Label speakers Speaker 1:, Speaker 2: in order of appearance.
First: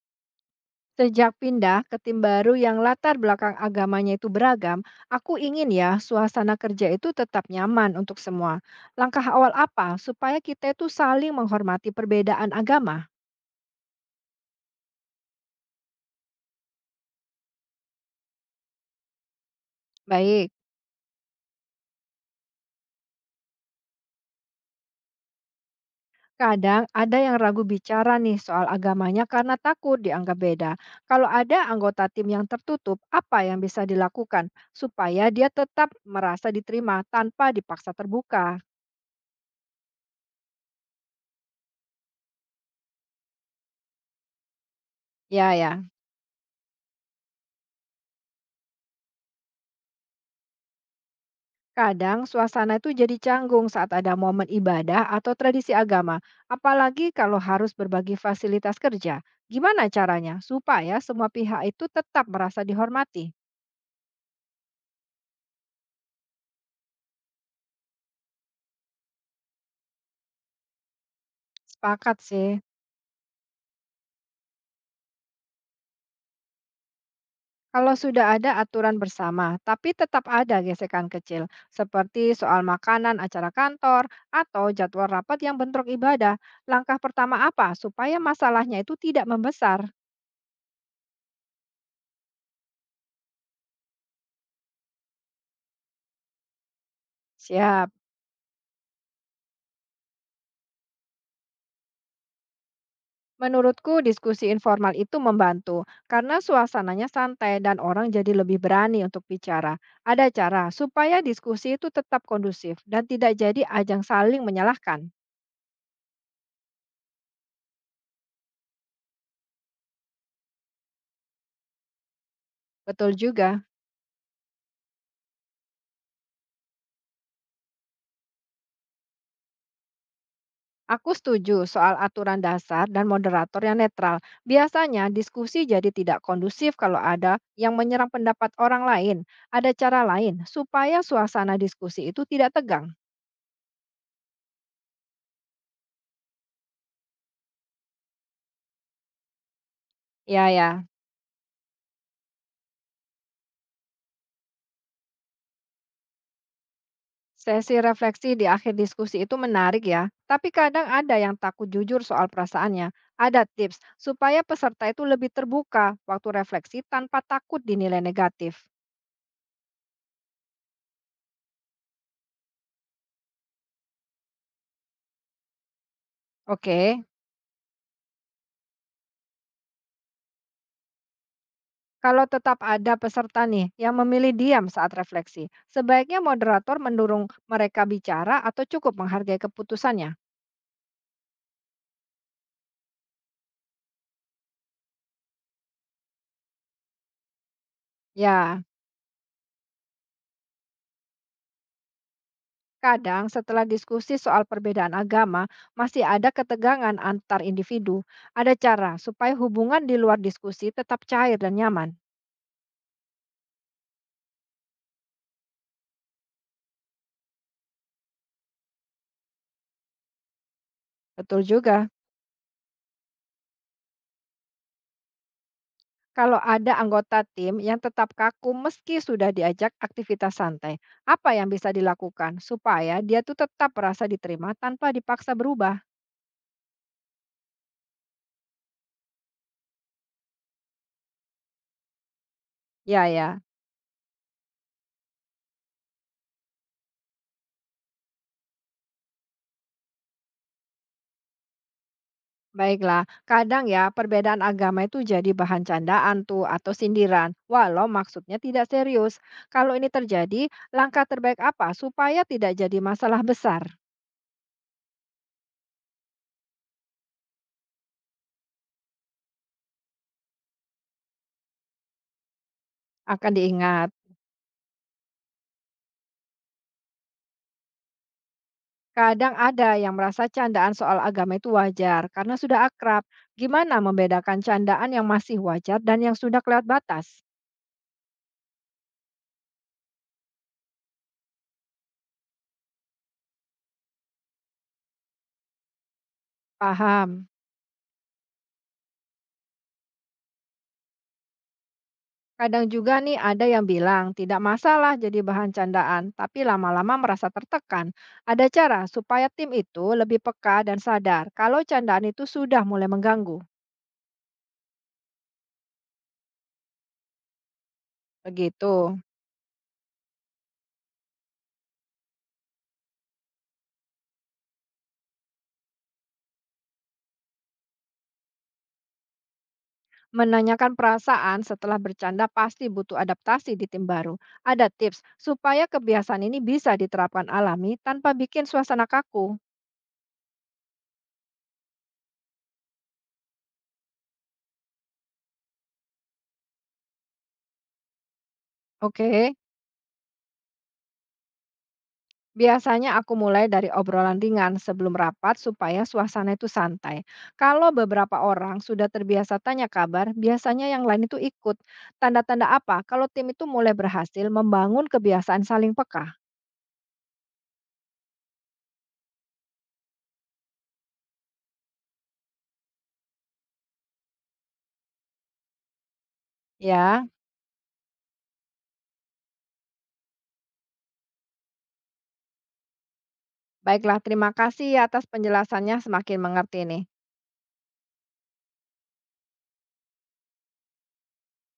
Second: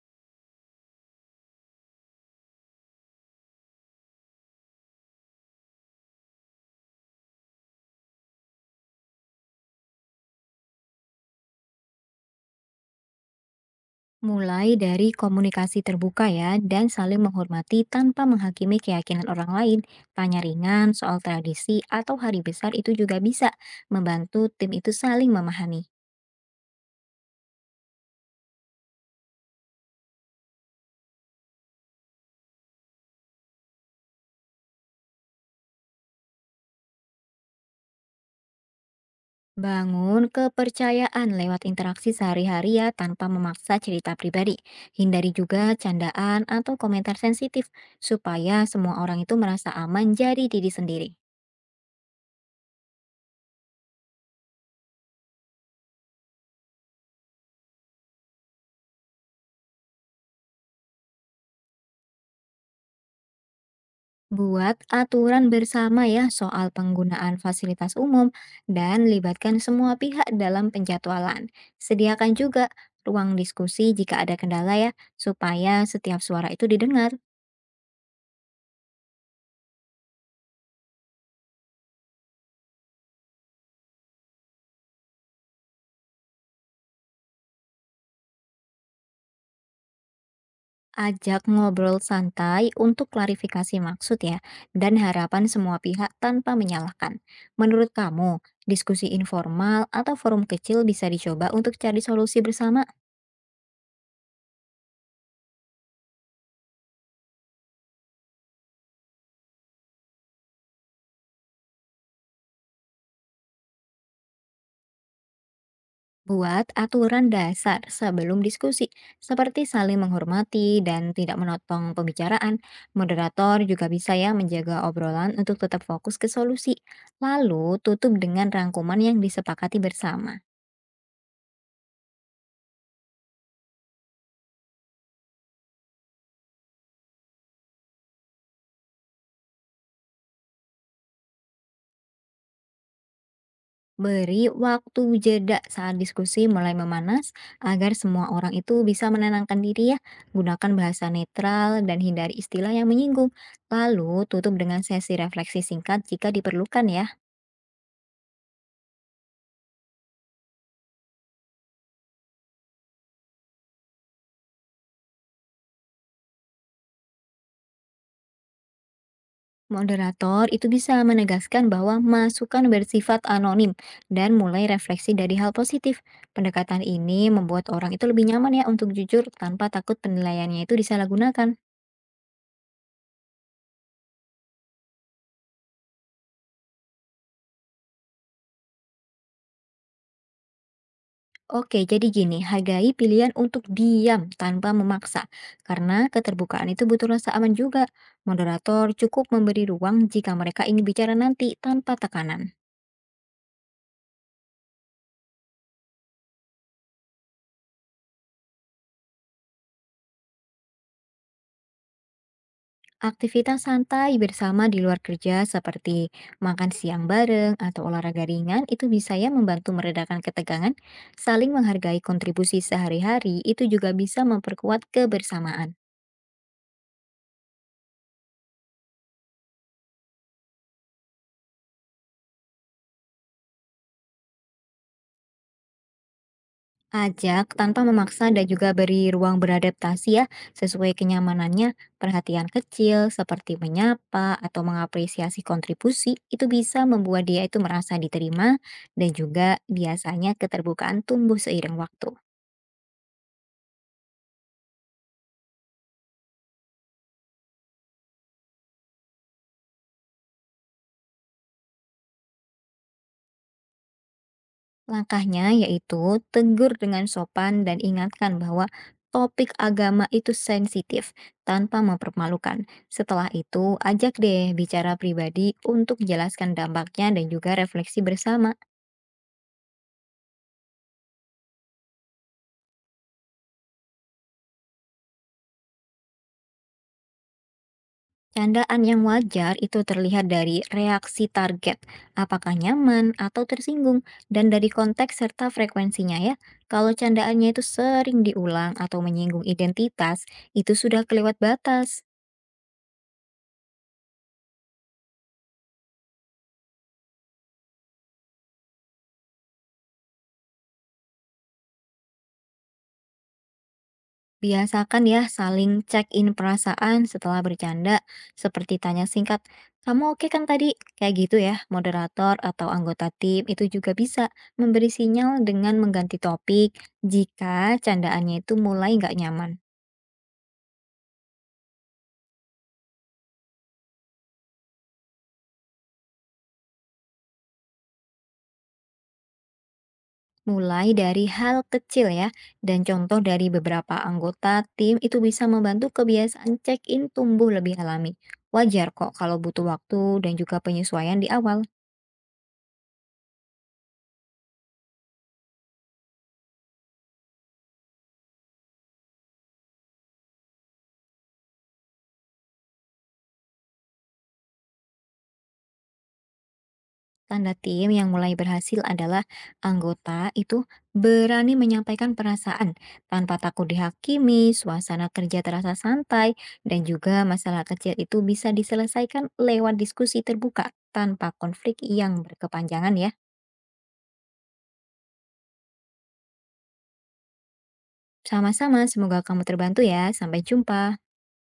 Speaker 1: Sejak pindah ke tim baru yang latar belakang agamanya itu beragam, aku ingin ya suasana kerja itu tetap nyaman untuk semua. Langkah awal apa supaya kita itu saling menghormati perbedaan agama?
Speaker 2: Mulai dari komunikasi terbuka ya, dan saling menghormati tanpa menghakimi keyakinan orang lain. Tanya
Speaker 1: Baik,
Speaker 2: ringan soal tradisi atau hari besar itu juga bisa membantu tim itu saling memahami.
Speaker 1: kadang ada yang ragu bicara nih soal agamanya karena takut dianggap beda. Kalau ada anggota tim yang tertutup, apa yang bisa dilakukan supaya dia tetap merasa diterima tanpa dipaksa terbuka?
Speaker 2: Bangun kepercayaan lewat interaksi sehari-hari ya tanpa memaksa cerita pribadi. Hindari
Speaker 1: Ya,
Speaker 2: juga
Speaker 1: ya.
Speaker 2: candaan atau komentar sensitif supaya semua orang itu merasa aman jadi diri sendiri.
Speaker 1: Kadang suasana itu jadi canggung saat ada momen ibadah atau tradisi agama, apalagi kalau harus berbagi fasilitas kerja. Gimana caranya supaya semua pihak itu tetap merasa dihormati?
Speaker 2: Buat aturan bersama ya soal penggunaan fasilitas umum dan libatkan semua pihak dalam penjadwalan.
Speaker 1: Sepakat
Speaker 2: Sediakan
Speaker 1: sih.
Speaker 2: juga ruang diskusi jika ada kendala ya, supaya setiap suara itu didengar.
Speaker 1: Kalau sudah ada aturan bersama, tapi tetap ada gesekan kecil, seperti soal makanan acara kantor atau jadwal rapat yang bentrok ibadah. Langkah pertama apa supaya masalahnya itu tidak membesar?
Speaker 2: Ajak ngobrol santai untuk klarifikasi maksud ya, dan harapan semua pihak tanpa menyalahkan.
Speaker 1: Siap.
Speaker 2: Menurut kamu, diskusi informal atau forum kecil bisa dicoba untuk cari solusi bersama?
Speaker 1: Menurutku diskusi informal itu membantu karena suasananya santai dan orang jadi lebih berani untuk bicara. Ada cara supaya diskusi itu tetap kondusif dan tidak jadi ajang saling menyalahkan.
Speaker 2: Buat aturan dasar sebelum diskusi, seperti saling menghormati dan tidak menotong pembicaraan.
Speaker 1: Betul
Speaker 2: Moderator
Speaker 1: juga.
Speaker 2: juga bisa ya menjaga obrolan untuk tetap fokus ke solusi. Lalu tutup dengan rangkuman yang disepakati bersama.
Speaker 1: Aku setuju soal aturan dasar dan moderator yang netral. Biasanya diskusi jadi tidak kondusif kalau ada yang menyerang pendapat orang lain. Ada cara lain supaya suasana diskusi itu tidak tegang.
Speaker 2: Beri waktu jeda saat diskusi mulai memanas agar semua orang itu bisa menenangkan diri ya.
Speaker 1: Ya,
Speaker 2: Gunakan
Speaker 1: ya.
Speaker 2: bahasa netral dan hindari istilah yang menyinggung. Lalu tutup dengan sesi refleksi singkat jika diperlukan ya.
Speaker 1: Sesi refleksi di akhir diskusi itu menarik ya, tapi kadang ada yang takut jujur soal perasaannya. Ada tips supaya peserta itu lebih terbuka waktu refleksi tanpa takut dinilai negatif.
Speaker 2: Moderator itu bisa menegaskan bahwa masukan bersifat anonim dan mulai refleksi dari hal positif.
Speaker 1: Oke,
Speaker 2: Pendekatan ini membuat orang itu lebih nyaman ya untuk jujur tanpa takut penilaiannya itu disalahgunakan.
Speaker 1: kalau tetap ada peserta nih yang memilih diam saat refleksi, sebaiknya moderator mendorong mereka bicara atau cukup menghargai keputusannya.
Speaker 2: Oke, jadi gini, hargai pilihan untuk diam tanpa memaksa, karena keterbukaan itu butuh rasa aman juga.
Speaker 1: Ya.
Speaker 2: Moderator cukup memberi ruang jika mereka ingin bicara nanti tanpa tekanan.
Speaker 1: Kadang setelah diskusi soal perbedaan agama, masih ada ketegangan antar individu. Ada cara supaya hubungan di luar diskusi tetap cair dan nyaman.
Speaker 2: Aktivitas santai bersama di luar kerja seperti makan siang bareng atau olahraga ringan itu bisa ya membantu meredakan ketegangan,
Speaker 1: Betul
Speaker 2: saling
Speaker 1: juga.
Speaker 2: menghargai kontribusi sehari-hari itu juga bisa memperkuat kebersamaan.
Speaker 1: Kalau ada anggota tim yang tetap kaku meski sudah diajak aktivitas santai, apa yang bisa dilakukan supaya dia tuh tetap merasa diterima tanpa dipaksa berubah?
Speaker 2: Ajak tanpa memaksa dan juga beri ruang beradaptasi ya sesuai kenyamanannya. Perhatian kecil
Speaker 1: Ya, ya.
Speaker 2: seperti menyapa atau mengapresiasi kontribusi itu bisa membuat dia itu merasa diterima dan juga biasanya keterbukaan tumbuh seiring waktu.
Speaker 1: Baiklah, kadang ya perbedaan agama itu jadi bahan candaan tuh atau sindiran, walau maksudnya tidak serius. Kalau ini terjadi, langkah terbaik apa supaya tidak jadi masalah besar?
Speaker 2: Langkahnya yaitu tegur dengan sopan dan ingatkan bahwa topik agama itu sensitif tanpa mempermalukan. Setelah
Speaker 1: Akan
Speaker 2: itu,
Speaker 1: diingat,
Speaker 2: ajak deh bicara pribadi untuk jelaskan dampaknya dan juga refleksi bersama.
Speaker 1: kadang ada yang merasa candaan soal agama itu wajar karena sudah akrab. Gimana membedakan candaan yang masih wajar dan yang sudah kelewat batas?
Speaker 2: Candaan yang wajar itu terlihat dari reaksi target, apakah nyaman atau tersinggung, dan dari konteks serta frekuensinya ya. Kalau
Speaker 1: Paham?
Speaker 2: candaannya itu sering diulang atau menyinggung identitas, itu sudah kelewat batas.
Speaker 1: Kadang juga nih ada yang bilang tidak masalah jadi bahan candaan, tapi lama-lama merasa tertekan. Ada cara supaya tim itu lebih peka dan sadar kalau candaan itu sudah mulai mengganggu.
Speaker 2: Biasakan ya saling check-in perasaan setelah bercanda,
Speaker 1: Begitu.
Speaker 2: seperti tanya singkat, kamu oke kan tadi? Kayak gitu ya, moderator atau anggota tim itu juga bisa memberi sinyal dengan mengganti topik jika candaannya itu mulai nggak nyaman.
Speaker 1: Menanyakan perasaan setelah bercanda pasti butuh adaptasi di tim baru. Ada tips supaya kebiasaan ini bisa diterapkan alami tanpa bikin suasana kaku.
Speaker 2: Mulai dari hal kecil ya, dan contoh dari beberapa anggota tim itu bisa membantu kebiasaan check-in tumbuh lebih alami. Wajar kok
Speaker 1: Oke.
Speaker 2: kalau butuh waktu dan juga penyesuaian di awal.
Speaker 1: Biasanya aku mulai dari obrolan ringan sebelum rapat supaya suasana itu santai. Kalau beberapa orang sudah terbiasa tanya kabar, biasanya yang lain itu ikut. Tanda-tanda apa kalau tim itu mulai berhasil membangun kebiasaan saling peka?
Speaker 2: Tanda tim yang mulai berhasil adalah anggota itu berani menyampaikan perasaan tanpa takut dihakimi, suasana kerja terasa santai, dan
Speaker 1: Ya,
Speaker 2: juga masalah kecil itu bisa diselesaikan lewat diskusi terbuka tanpa konflik yang berkepanjangan ya.
Speaker 1: baiklah, terima kasih atas penjelasannya, semakin mengerti nih.
Speaker 2: Sama-sama, semoga kamu terbantu ya. Sampai jumpa.